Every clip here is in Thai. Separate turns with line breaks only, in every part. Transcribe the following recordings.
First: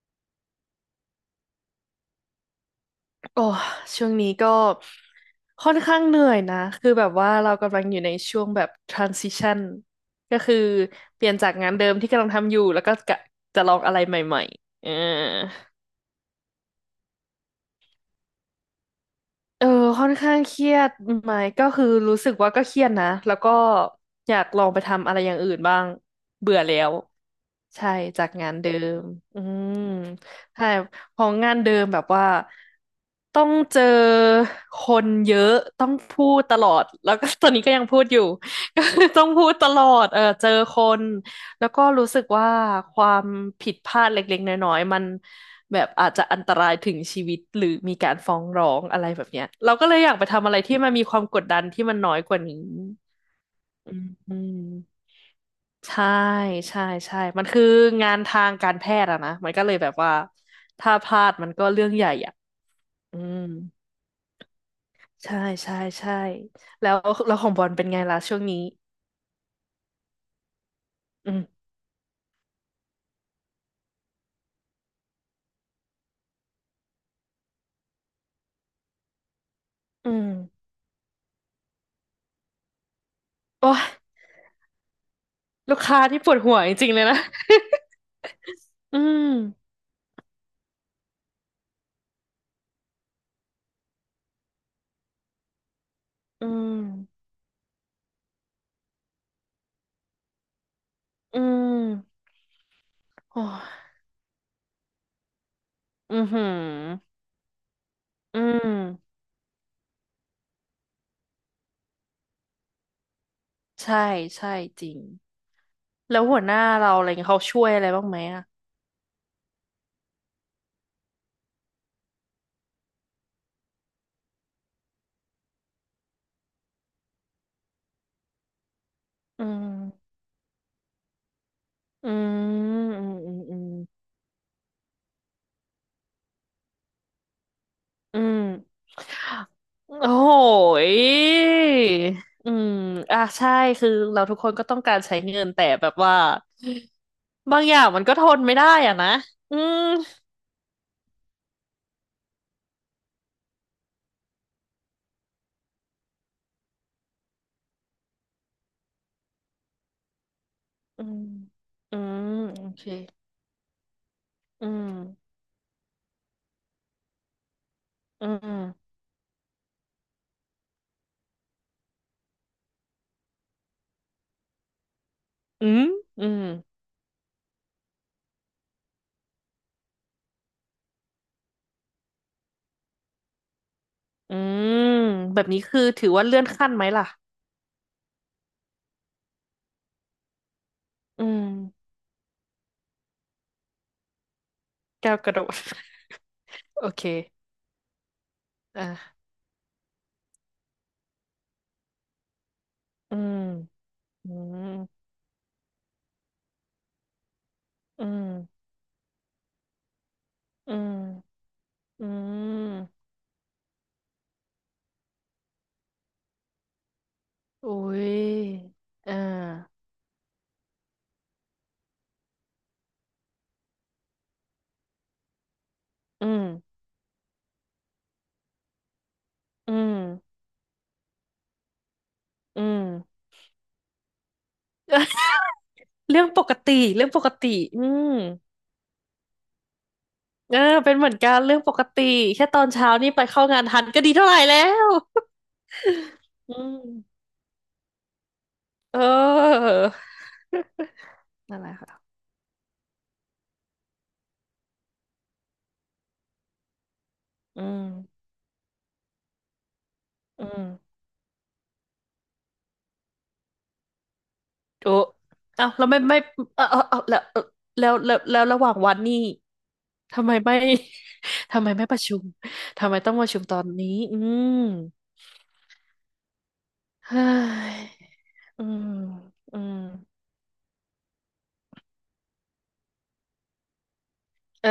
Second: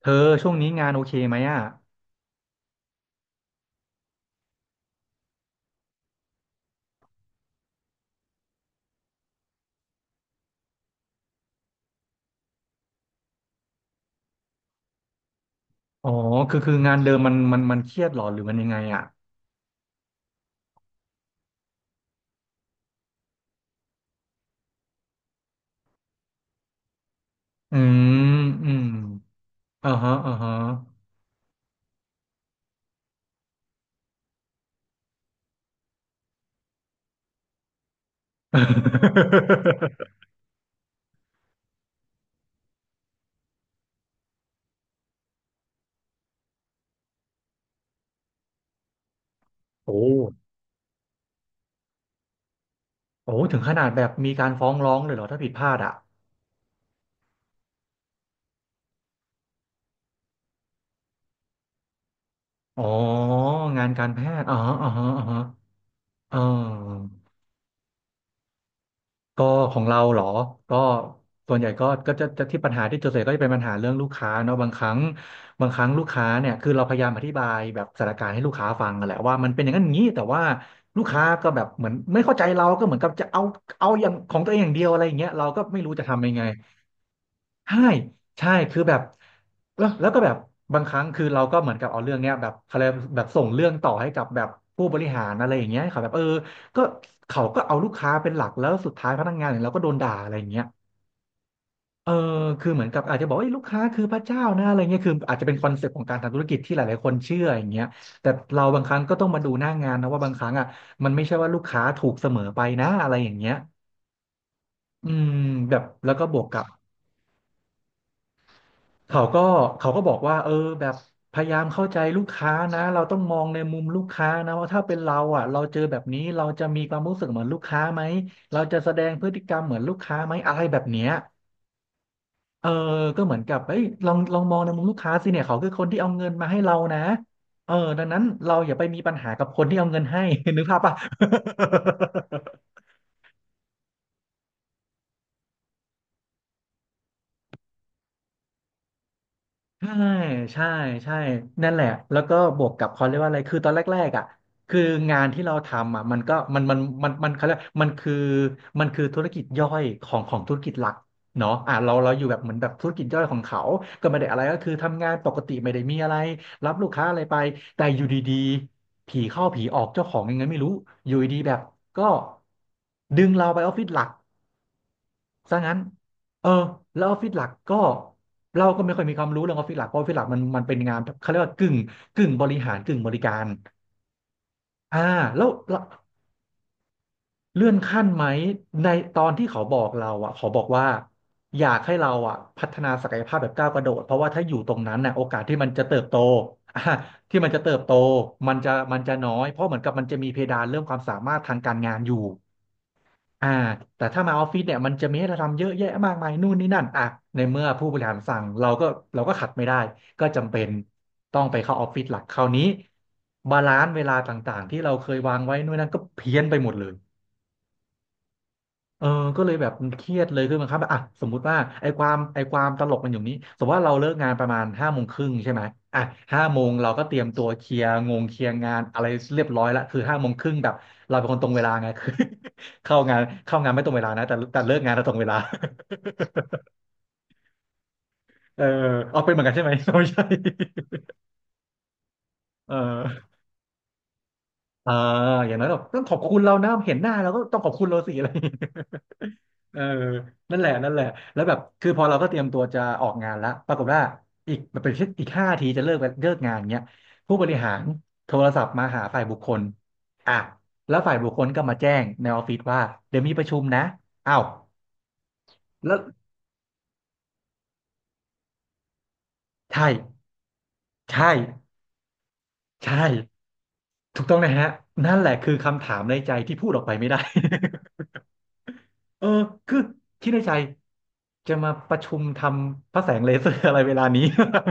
เธอช่วงนี้งานโอเคไหมอ่ะ
โอ้ช่วงนี้ก็ค่อนข้างเหนื่อยนะคือแบบว่าเรากำลังอยู่ในช่วงแบบ transition ก็คือเปลี่ยนจากงานเดิมที่กำลังทำอยู่แล้วก็กะจะลองอะไรใหม่ๆ
อ๋อ คืองานเดิมมันเครียดหรอหรือมันยังไงอ่ะ
เออค่อนข้างเครียดไหมก็คือรู้สึกว่าก็เครียดนะแล้วก็อยากลองไปทำอะไรอย่างอื่นบ้างเบื่อแล้ว
อื
ใช่จาก
ม
งาน
อื
เดิ
ม
มอืม
อ่าฮะอ่าฮะ
ใช่ของงานเดิมแบบว่าต้องเจอคนเยอะต้องพูดตลอดแล้วก็ ตอนนี้ก็ยังพูดอยู่ ก็คือต้องพูดตลอด เออเจอคน แล้วก็รู้สึกว่าความผิดพลาดเล็กๆน้อยๆมันแบบอาจจะอันตรายถึงชีวิตหรือมีการฟ้องร้องอะไรแบบเนี้ยเราก็เล
โอ้
ยอยากไปทำอะไรที่มันมีความกดดันที่มันน้อยกว่านี้
โอ้ถึงขนาด
อื
แบ
ม
บมี
อื
การ
ม
ฟ้องร้องเลยเหรอถ้าผิดพลาดอ่ะ
ใช่ใช่ใช่มันคืองานทางการแพทย์อะนะมันก็เลยแบบว่าถ้าพลาดมันก็เรื่องใหญ่อะ
อ๋อ
อืม
งานการแพทย์อ๋ออ๋ออ๋อ
ใช่ใช่ใช่
อ๋อ
แล้วของบอลเป็นไงล่ะช่วงนี้
ก็ของเราเหรอก็
อืม
ส่วนใหญ่ก็จะที่ปัญหาที่เจอส่วนใหญ่ก็จะเป็นปัญหาเรื่องลูกค้าเนาะบางครั้งบางครั้งลูกค้าเนี่ยคือเราพยายามอธิบายแบบสถานการณ์ให้ลูกค้าฟังอะแหละว่ามันเป็นอย่างนั้นอย่างนี้
อื
แต่
ม
ว่าลูกค้าก็แบบเหมือนไม่เข้าใจเราก็เหมือนกับจะ
โอ้ย
เอาอย่างของตัวเองอย่างเดียวอะไรอย่างเงี้ยเราก็
ลู
ไม่
ก
รู้
ค้า
จะ
ที่
ทำ
ป
ยัง
วด
ไง
หัวจริงๆเลยนะ
ใช่ใช่คือแบ
อื
บ
ม
แล้วก็แบบบางครั้งคือเราก็เหมือนกับเอาเรื่องเนี้ยแบบเขาเรียกแบบส่งเรื่องต่อให้กับแบบผู้บริหารอะไรอย่างเงี้ยเขาแบบเออ
อืม
ก็เขาก็เอาลูกค้าเป็นหลักแล้วสุดท้ายพนักงานอย่างเราก็โดนด่าอะไรอย่างเงี้ย
อื
เออ
ม
คือเหมือนกับอาจจะบอก
โอ้
ว่าเอ้ยลูก
ย
ค้าคือพระเจ้านะอะไรเงี้ยคืออาจจะเป็นคอนเซ็ปต์ของ
อื
การ
อ
ทำธุ
หื
ร
อ
กิจที่หลายๆคนเชื่ออย่างเงี้ยแต่
อื
เรา
ม
บางครั้งก็ต้องมาดูหน้างานนะว่าบางครั้งอ่ะมันไม่ใช่ว่าลูกค้าถูกเสมอไปนะอะไรอย่างเงี้ย
ใช่ ใช่จริง
อืมแบบแล้ว
แล้ว
ก็บ
หั
ว
ว
ก
หน้า
กับ
เราอะไรเงี้ยเขาช่วยอะไรบ้างไหมอ่ะ
เขาก็เขาก็บอกว่าเออแบบพยายามเข้าใจลูกค้านะเราต้องมองในมุมลูกค้านะว่าถ้าเป็นเราอ่ะเราเจอแบบนี้เราจะมีความรู้สึกเหมือนลูกค้าไหมเราจะแสดงพฤติ
อื
กรรมเหมือนลูก
ม
ค้าไหมอะไรแบบเนี้ย
อื
เออ
มอืม
ก็
อื
เหมือ
ม
นกั
อื
บ
ม
เอ้ยลองมองในมุมลูกค้าสิเนี่ยเขาคือคนที่เอาเงินมาให้เรานะเออดัง
อื
นั้น
ม
เราอย่าไปมีปัญหากับคนที่เอาเงิน
โอ้
ให้
โห
นึกภาพป่ะ
ยอืมอ่ะใช่คือเราทุกคนก็ต้องการใช้เงินแต่แบบว่า บางอย่างมันก็ทนไม่ได้อ่ะนะ อืม
ใช่ใช่ใช่ นั่นแหละ แล้วก็บวกกับเขาเรียกว่าอะไรคือตอนแรกๆอ่ะคืองานที่เราทำอ่ะมันก็มันมันมันมันเขาเรียกมันคือมันคือธุรกิจย่อยของธุรกิจหลัก
อืม
เนาะอ่ะ
อื
เราอ
ม
ยู่แบบเหมือน
โอ
แบบ
เค
ธุรกิจย่อยของเขาก็ไม่ได้อะไรก็
อื
คือทำงานป
ม
กติไม่ได้มีอะไรรับลูกค้าอะไรไปแต่อยู่
อื
ดี
ม
ๆผีเข้าผีออกเจ้าของยังไงไม่รู้อยู่ดีๆแบบก็ดึงเราไปออฟฟิศหลัก ซะ
อื
งั้น
มอืม
เออแล้วออฟฟิศหลักก็เราก็ไม่ค่อยมีความรู้เรื่องออฟฟิศหลักเพราะออฟฟิศหลักมันเป็นงานแบบเขาเรียกว่ากึ่งบริหารกึ่งบริการ
อืม
อ่า
แบบนี้
แล้
คื
ว
อถือว่าเลื่อนขั้นไหมล่ะ
เลื่อนขั้นไหมในตอนที่เขาบอกเราอ่ะเขาบอกว่า
อืม
อยากให้เราอ่ะพัฒนาศักยภาพแบบก้าวกระโดดเพราะว่าถ้าอยู่ตรงนั้น
แก้
น่ะ
ว
โอ
กระ
กา
โด
ส
ด
ที่มันจะเติบโต อ่ะ
โอเค
ที่มันจะเติบโต
อ่ะ
มันจะน้อยเพราะเหมือนกับมันจะมีเพดานเรื่องความสามารถทางการงานอยู่
อืม
อ่าแต่ถ้า
อื
มาออฟฟิศ
ม
เนี่ยมันจะมีให้เราทำเยอะแยะมากมายนู่นนี่นั่นอ่ะในเมื่อผู้บ
อื
ริหารสั่ง
ม
เราก็ขัดไม่ได้ก็จำเป็น
อื
ต้อ
ม
งไปเข้าออฟฟิศ
อื
หลักคราวนี้
ม
บาลานซ์เวลาต่างๆที่เราเคยวางไว้นู่นนั่นก็เพี้ยนไปหมดเลย
อุ้ย
เออ
อ่า
ก็เลยแบบเครียดเลยคือมันครับอ่ะสมมุติว่าไอ้ความไอ้ความตลกมันอยู่นี้สมมติว่าเราเลิกงานประมาณห้าโมงครึ่งใช่ไหมอ่ะ
อื
ห้า
ม
โมงเราก็เตรียมตัวเคลียร์งงเคลียร์งานอะไรเรียบร้อย
อื
ละ
ม
คือห้าโมงครึ่งแบบเราเป็นคนตรงเวลาไง คือ
อื ม
เข้างานไม่ตรงเวลานะแต่เลิกงานเราตรงเวลา
เรื่องปกติเรื่องปกติอืม
เออเอาเป็นเหมือนกันใช่ไหมไม่ใช่
เออเป็นเหมือนกันเรื่องปกติแค่ตอน
เ
เช้านี่ไป
ออ
เข้างานทันก็ดีเท่าไหร่แล้ว
เอออย่างนั้นแบบต้องขอบ คุณเรา
อื
นะ
ม
เห็นหน้าเราก็ต้องขอบคุณเราสิอะไรอย่างเงี้ย
เออ
เออนั่นแหละนั่นแหละแล้ว แบ
นั่
บ
นแหละ
คือพอ
ค่ะ
เราก็เตรียมตัวจะออกงานแล้วปรากฏว่าอีกมันเป็นอีกห้าทีจะเลิกงานเงี้ยผู้บริ
อื
หาร
ม
โทรศัพท์มาหาฝ่ายบุคคลอ่ะ
อืม
แล้วฝ่ายบุคคลก็มาแจ้งในออฟฟิศว่าเดี๋ยวมีประชุมนะอ้าว
โอ้เอ้าแล้ว
แล้ว
ไม่ไม่เออเออเออแล้วระหว่างวันนี่
ใช่
ทำไมไม่
ใช่
ทำไมไม่ประชุมทำ
ใช่
ไมต้องประชุมตอนนี้ อื
ถูกต้องนะ
ม
ฮะนั่นแหละคือคำถามในใจที่พูดออกไปไม่ได้
เฮ้ย อืม
เออ
อืม
คือคิดในใจจะมาประชุมทำพระแสงเลเซอร์อะไรเวลานี้
เออ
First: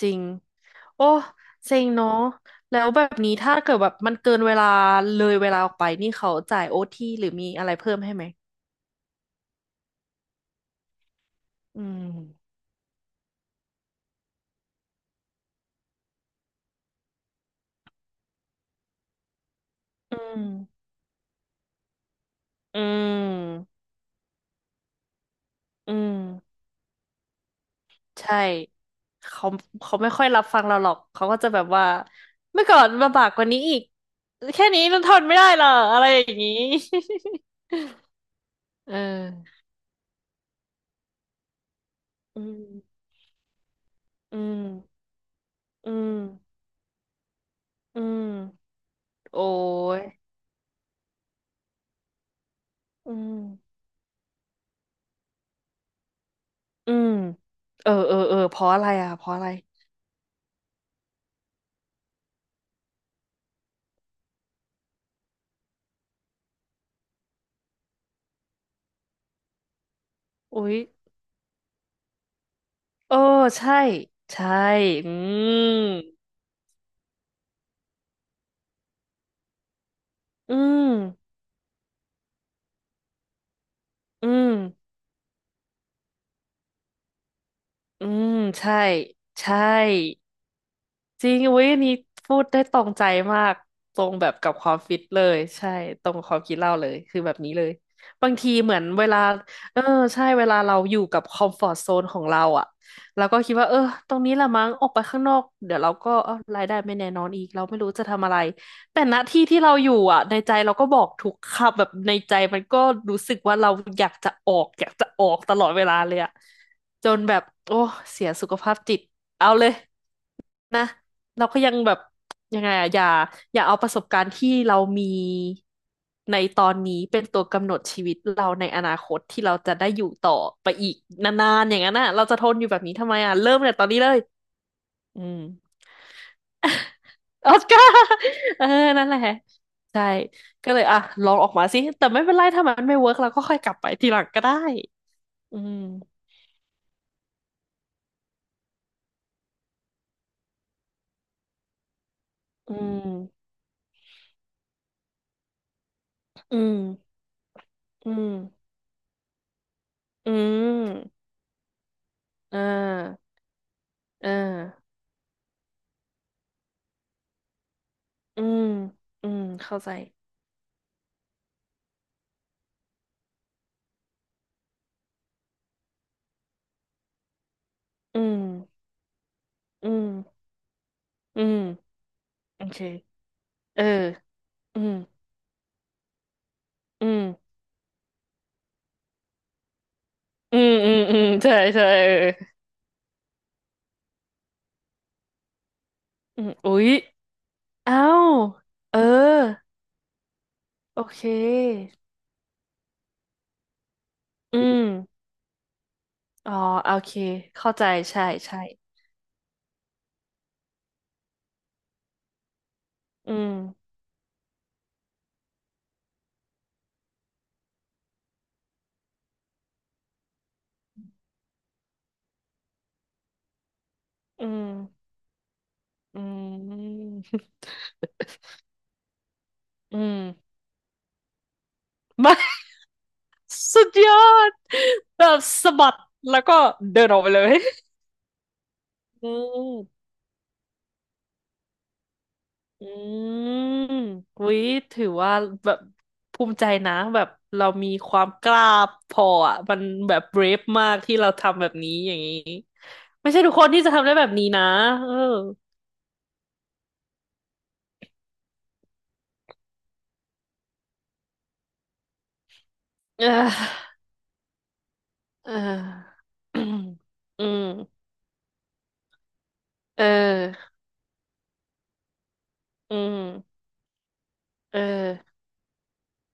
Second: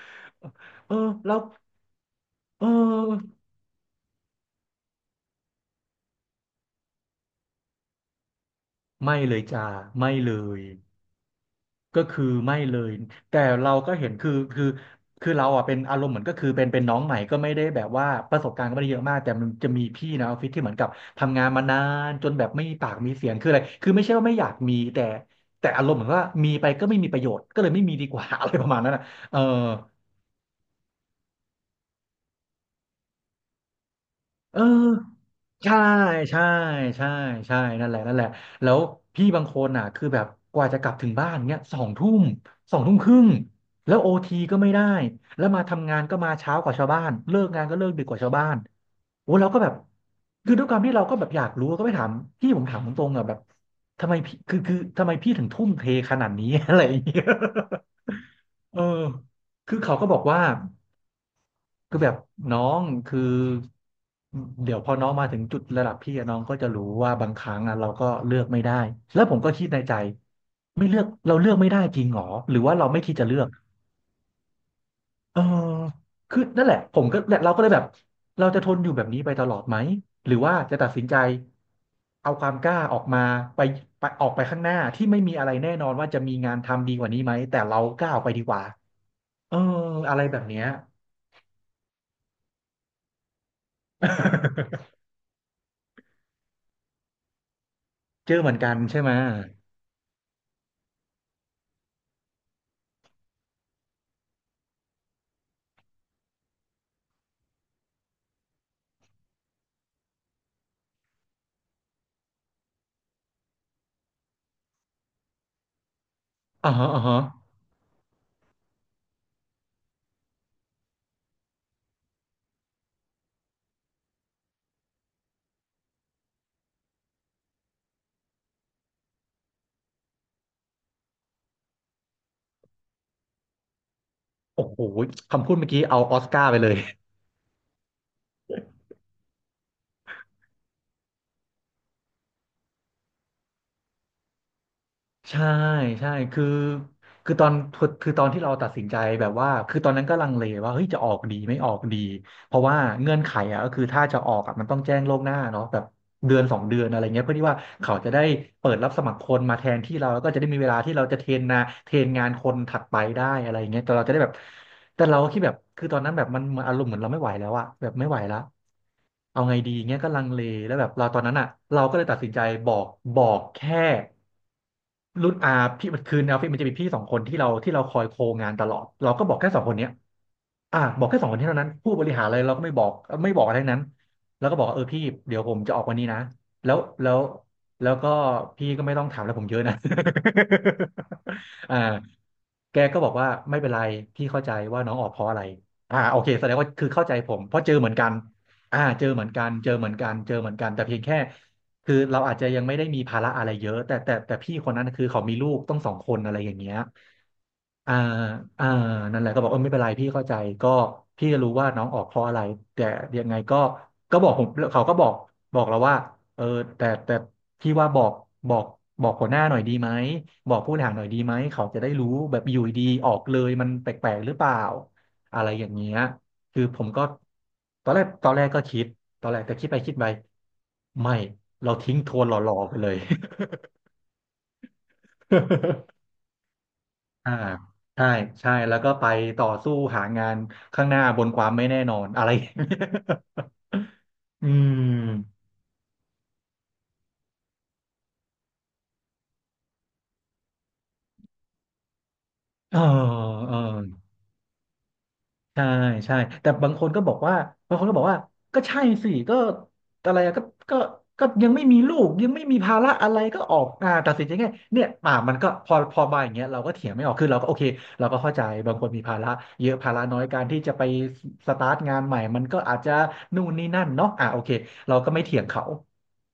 จริง
เออ
โอ้
แล้ว
เซ็งเนาะ
เอ
แล้วแบบนี้
อ
ถ้าเกิดแบบมันเกินเวลาเลยเวลาออกไปนี่เขาจ่ายโอทีหรือมีอะไรเพิ่มให้ไหม
ไม่เลยจ้าไม่เลย
อื
ก็
ม
คือไม่เลยแต่เราก็เห็นคือเราอ่ะเป็นอารมณ์เหมือนก็คือเป็นน้องใหม่ก็ไม่ได้แบบว่าประสบการณ์ก็ไม่ได้เยอะมากแต่มันจะมีพี่
อื
ในออฟ
ม
ฟิศที่เหมือนกับทำงานมานานจนแบบไม่มี
อื
ปากมีเสียงคืออะไร
ม
คือไม่ใช่ว่าไม่อยากมีแต่อาร
อื
มณ์เหมือนว่ามี
ม
ไปก็ไม่มีประโยชน์ก็เลยไม่มีดีกว่า
ใช่
อะไรประมาณนั้นนะเออ
เขาไม่ค่อยรับฟังเราหรอกเขาก็จะแบบว่าเมื่อก่อนมาบากกว่านี้อีก
เออ
แค่นี้มันทนไม่ได้เหรอ
ใช่
อะไรอย่าง
ใช่
นี้
ใช่ใช่นั่นแหละนั่นแหละแล้ว
เออ
พี่บางคนน่ะคือแบบกว่าจะกลับถึงบ้านเนี้ยสองทุ่ม
อื
สองทุ่ม
ม
ครึ่งแล้วโอ
อื
ทีก็
ม
ไม่ได้แล้วมา
อื
ทำงาน
ม
ก็มาเช้ากว่าชาวบ้านเลิกงานก็เลิก
อื
ดึกกว่า
ม
ชาวบ้านโอ้
โอ้
เราก็แบบ
ย
คือด้วยความที่เราก็แบบอยากรู้ก็ไปถามพี่ผมถามตรง
อื
ๆอ่ะแบบ
ม
ทำไมพี่คือทำไมพี่ถึงทุ่มเทขนาดนี้ อะไรอ
อื
ย่าง
ม
เงี้ย
เออเออเออเพราะ
เออ
อะไรอ่ะเพราะอะไร
คือเขาก็บอกว่า คือแบบน้องคือเดี๋ยวพอน้องมาถึงจุดระดับพี่อะน้องก็จะรู้ว่าบางครั้งอะเราก็เลือกไม่ได้แล้วผมก็คิดในใจ
อุ๊ย
ไม่เลือกเราเลือกไม่ได้จริงหรอหรือว่าเราไม่คิ
เอ
ด
อ
จะเลือก
ใช่ใช่อื
เออ
ม
คือนั่นแหละผมก็เราก็เลยแบบเราจะทนอยู่แบบนี้ไปตลอดไหมหรือ
อื
ว่าจะตั
ม
ดสินใจเอาความกล้าออกมาไปไปออ
อื
กไป
ม
ข้างหน้าที่ไม่มีอะไรแน่นอนว่าจะมีงานทำดีกว่านี้ไหมแต่เราก
อื
ล้าออกไป
ม
ดีกว่า
ใช่
เอ
ใช่
ออะไรแบบเนี้ย
จริงอุ้ยอันนี้พูดได้ตรงใจมากตรงแบบกับความฟิต เลยใช่ตรงความคิดเราเลยคือแบบนี้เลยบา
เจ
ง
อเห
ที
มือนกั
เหมื
น
อน
ใช่
เว
ไหม
ลาเออใช่เวลาเราอยู่กับคอมฟอร์ z โซนของเราอ่ะเราก็คิดว่าเออตรงนี้ละมั้งออกไปข้างนอกเดี๋ยวเราก็เออรายได้ไม่แน่นอนอีกเราไม่รู้จะทำอะไรแต่ณที่ที่เราอยู่อ่ะในใจเราก็บอกทุกคำแบบในใจมันก็รู้สึกว่าเราอยากจะออกอยากจะออกตลอดเวลาเลยอ่ะ
อ่าฮะอ่า
จ
ฮะ
นแบบโอ้เสียสุขภาพจิตเอาเลย นะเราก็ยังแบบยังไงอะอย่าอย่าเอาประสบการณ์ที่เรามีในตอนนี้เป็นตัวกำหนดชีวิตเราในอนาคตที่เราจะได้อยู่ต่อไปอีกนานๆอย่างนั้นน่ะเราจะทนอยู่แบบนี้ทำไมอ่ะเริ่มเลยตอนนี้เลย
โอ้โห
อืม
คำพูดเมื่อกี้เอาออสการ์ไปเลย
ออสการ์ เออนั่นแหละใช่ก็เลยอ่ะลองออกมาสิแต่ไม่เป็นไรถ้ามันไม่เวิร์กเราก็ค่อยกลับไปทีหลังก็ได้
ใช่
อืม
ใช่คือตอนที่เราตัดสินใจแบบว่าคือตอนนั้นก็ลังเลว่าเฮ้ยจะออกดีไม่ออกดี เพราะ
อื
ว่า
ม
เงื่อนไขอ่ะก็คือถ้าจะออกอ่ะมันต้องแจ้งล่วงหน้าเนาะแบบเดือนส
อื
องเดื
ม
อนอะไรเงี้ยเพื่อที่ว่าเขาจะ
อื
ได้
ม
เปิดรับสมัครคนมาแทนที่เราแล้วก็
อื
จะได้มีเวลาที่เราจะ
ม
เทรนนาเทรนงานคน
อ่
ถัดไป
า
ได้อะไรเงี้ยแต่เราจะได้แบ
อ่
บ
า
แต่เราคิดแบบคือตอนนั้นแบบมันเหมือนอารมณ์เหมือนเราไม่ไหวแล้วอะแบบไม่ไหวละ
อืมอื
เอา
ม
ไงดี
เข้าใจ
เงี้ยก็ลังเลแล้วแบบเราตอนนั้นอ่ะเราก็เลยตัดสินใจบอกบอกแค่รุ่นอาพี่มันคือในออฟฟิศมันจะมีพี่สองคนที่เราที่เราคอยโค
อืม
งานตลอดเราก็บอกแค่สองคนเนี้
อื
ย
ม
อ่ะบอกแค่สองคน
อืม
เท่านั้นผู้บริหารอะไรเรา
โอ
ก็ไม่
เค
บอกไม่บอกอะไรทั้ง
เอ
นั้น
อ
แล้วก็บอกว่า
อื
เออ
ม
พี่เดี๋ยวผมจะออกวันนี้นะแล้ว
อื
แล้ว
ม
แล้วก็พี่ก็ไม่ต้องถามแล้วผมเยอะนะ
อืมใช่
อ่า
ใช่เออ
แกก็บอกว่าไม่เป็นไรพี่เข้าใจว่าน้องออกเพราะอะไรอ่าโอเค
อื
แสด
ม
งว่า
อุ๊
คือ
ย
เข้าใจผมเพราะเจอเหมือน
อ้า
กัน
ว
อ่า
เออ
เจอเหมือนกันเจอเหมือนกันเจอเหมือนกันแต่เพีย
โอ
งแค่
เค
คือเราอาจจะยังไม่ได้มีภาระอะไรเยอะแต่พี่
อื
คน
ม
นั้นคือเขามีลูกต้องสองคนอะไรอ
อ๋อ
ย่างเงี้ย
โอเคเข้าใจ
อ่า
ใช่ใช่
อ่านั่นแหละก็บอกเออไม่เป็นไรพี่เข้าใจก็พี่จะรู้ว่าน้องออกเพราะอะไรแต่ยัง
อื
ไง
ม
ก็ก็บอกผมเขาก็บอกเราว่าเออแต่พี่ว่าบอกบอกบอกหัวหน้าหน่อยดีไหมบอกผู้บริหารหน่อยดีไหมเขาจะได้รู้แบบอยู่ดีๆออกเลยมันแปลกๆหรือเป
อื
ล่า
ม
อะไรอย่างเงี้ย
อื
คือผมก็
ม
ตอนแรกก็คิดตอนแรกแต่คิดไปคิด
อื
ไป
ม
ไม่เราทิ้งทวนห
า
ล่อๆไปเลย
สุดยอดแบบสะบัด แล้วก็เดินออกไป
อ่า
เลย
ใช่ใช่แล้วก็ไป
อื
ต่อสู้หา
ม
งานข้างหน้าบนความไม่แน่นอนอะไรอย่างเงี้ย
อืม
อื
อุ๊ย
ม
ถือว่าแบบภูมิใจนะแบบเรามีความกล้าพออ่ะมันแบบเบรฟมากที่เราทำแบบนี้อย่างนี้
เออ
ไม่ใช่ทุ
เอ
กคนที่จะ
อ
ทำได้แบบนี้นะเออ
ใช่ใช่แต่บางคนก็บอกว่าบางคนก็บอกว่าก็ใช่สิก็อะไรอะก็ก็ก็ยังไม่มีลูกยังไม่มีภาระอะไรก็ออกอ่าตัดสินใจง่ายเนี่ยอ่ามันก็
เอ
พอพอมา
อ
อย่างเงี้ย
เอ
เรา
ออื
ก็
ม
เถียงไม่ออกคือเรา
อื
ก็โอ
ม
เคเราก็เข้าใจบางคนมีภาระเยอะภา
เ
ระน้อยการที่จะ
ออ
ไปสตาร์ทงานใหม่มันก็อาจจะ
อืม
นู่นนี่นั่นเนาะอ่าโอเค
เอ
เราก็ไม่
อ
เถียงเขา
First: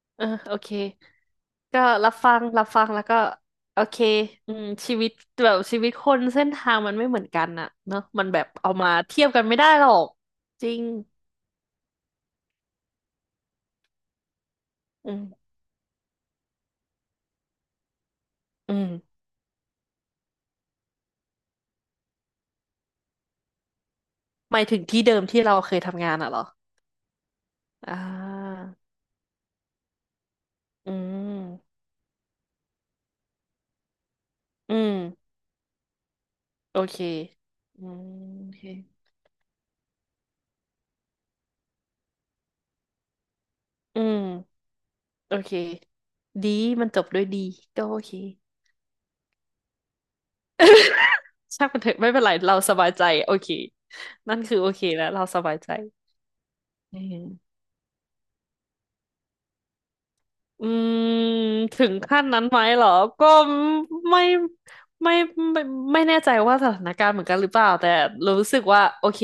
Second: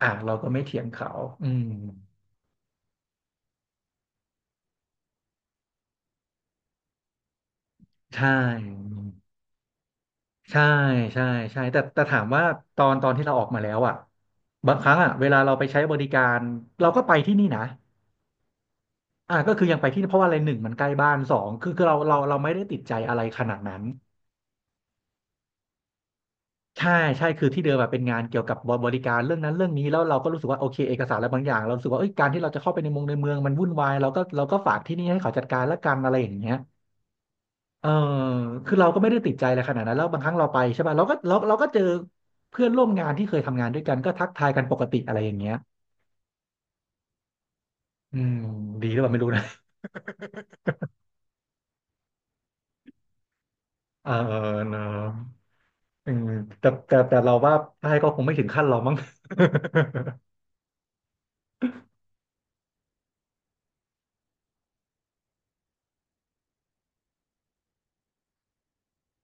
อ่า
เออ
เราก็
โอ
ไม่
เค
เถียงเขาอืม
ก็รับฟังรับฟังแล้วก็โอเคอืมชีวิตแบบชีวิตคนเส้นทางมันไม่เหมือนกันน่ะเนอะมั
ใช่
นแบบเอามาเทียบกันไม่ได้หรอก
ใช่
จริง
ใช่ใช่แต่ถามว่าตอนตอนที่เราออกมาแล้วอ่ะบางครั้งอ่ะ
อื
เวลา
ม
เราไปใช้บริการเราก็ไปที่นี่นะ
อืม
อ่ะก็คือยังไปที่นี่เพราะว่าอะไรหนึ่งมันใกล้บ้านสองคือคือเราไม่ได้ติดใจอะไรขนาดนั้น
หมายถึงที่เดิมที่เราเคยทำงานอ่ะเหรอ
ใช่ใช่คือที่เดิมแบบ
อ่
เป็นงานเกี่ยวกับ
า
บริการเรื่องนั้นเรื่องนี้แล้วเราก็รู้สึกว่าโอเค
อื
เอกสารอะไรบางอย่างเรา
ม
รู้สึกว่าเอ้ยการที่เราจะเข้าไปในเมืองในเมืองมันวุ่นวายเราก็เราก็
อื
ฝากที่นี่ให้
ม
เขาจัดการละกันอะไรอย่างเงี้ย
โอเคอื
เออ
มโอเค
คือเราก็ไม่ได้ติดใจอะไรขนาดนั้นแล้วบางครั้งเราไปใช่ป่ะเราก็เจอเพื่อนร่วมงานที่เคยทำงานด้วยกัน
อื
ก็ทักทาย
ม
กันปกติอะไรอ
โอ
ย่างเงี้
เค
ย
ดีมันจบด้วยดีก็โอเค
อื มดีหรือเปล่าไม่รู้นะ
ช่างมันเถอะไม่เป็นไรเราสบายใจโอเค
เออ
นั่นคือโอ
เน
เค
อะ
แล้วเราสบายใจ
อืมแต่แต่
อื
แต่
ม
เราว่าใช่ก็คงไม่ถึงขั้นเรามั้ง
อืมถึงขั้นนั้นไหมเหรอก็ไม่ไม่ไม่ไม่แน่ใจว่าสถานการณ์เหมือนกันหรือเปล่าแต่รู้สึกว่าโอเค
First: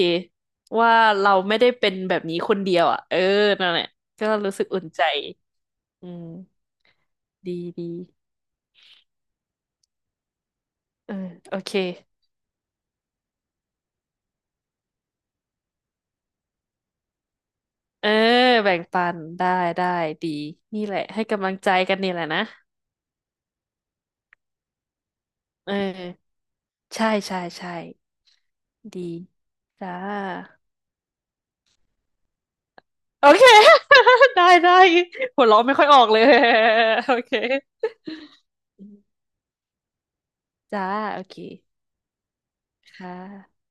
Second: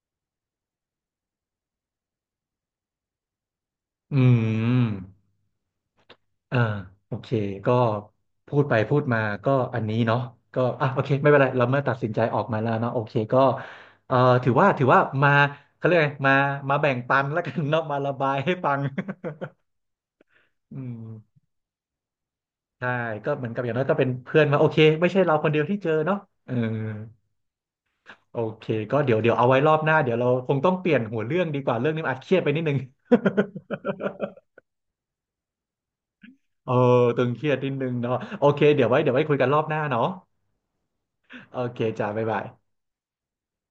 ว่าเราไม่ได้เป็นแบบนี้คนเดียวอ่ะเออนั่นแหละ
อื
ก็รู้สึกอุ่
ม
นใจอืม
อ่าโอเค
ดี
ก็
ดี
พูดไปพูดมาก็อันนี้เนาะก็อ่ะโอเค
เออ
ไม่เป็นไร
โอ
เรา
เค
เมื่อตัดสินใจออกมาแล้วเนาะโอเคก็เอ่อถือว่าถือว่ามาเขาเรียกไงมามาแบ่งปันแล้วกันเนาะมา
เออ
ระบายให้ฟั
แบ่
ง
งปันได้ได้ดี
อื
นี่แห
ม
ละให้กำลังใจกันนี่แหละนะ
ใช่ก็เหมือนกับอย่างน้อยก็เป็นเพื่อนมาโอเคไม่ใช่เราคนเดียว
เออ
ที่เจอเนาะเออ
ใช่ใช่ใช่
โอเคก็
ดี
เดี๋ยวเอาไว้รอบห
จ้า
น้าเดี๋ยวเราคงต้องเปลี่ยนหัวเรื่องดีกว่าเรื่องนี้มันอาจเครียดไปนิดนึง
โอเค ได้ได้ หัวเราะไม่ค่อยออกเลย
เออ
โอ
ตึง
เค
เครียดนิดนึงเนาะโอเคเดี๋ยวไว้คุยกันรอบหน้าเนาะ
จ้า โอเค
โอเคจ้าบ๊ายบาย
ค่ะ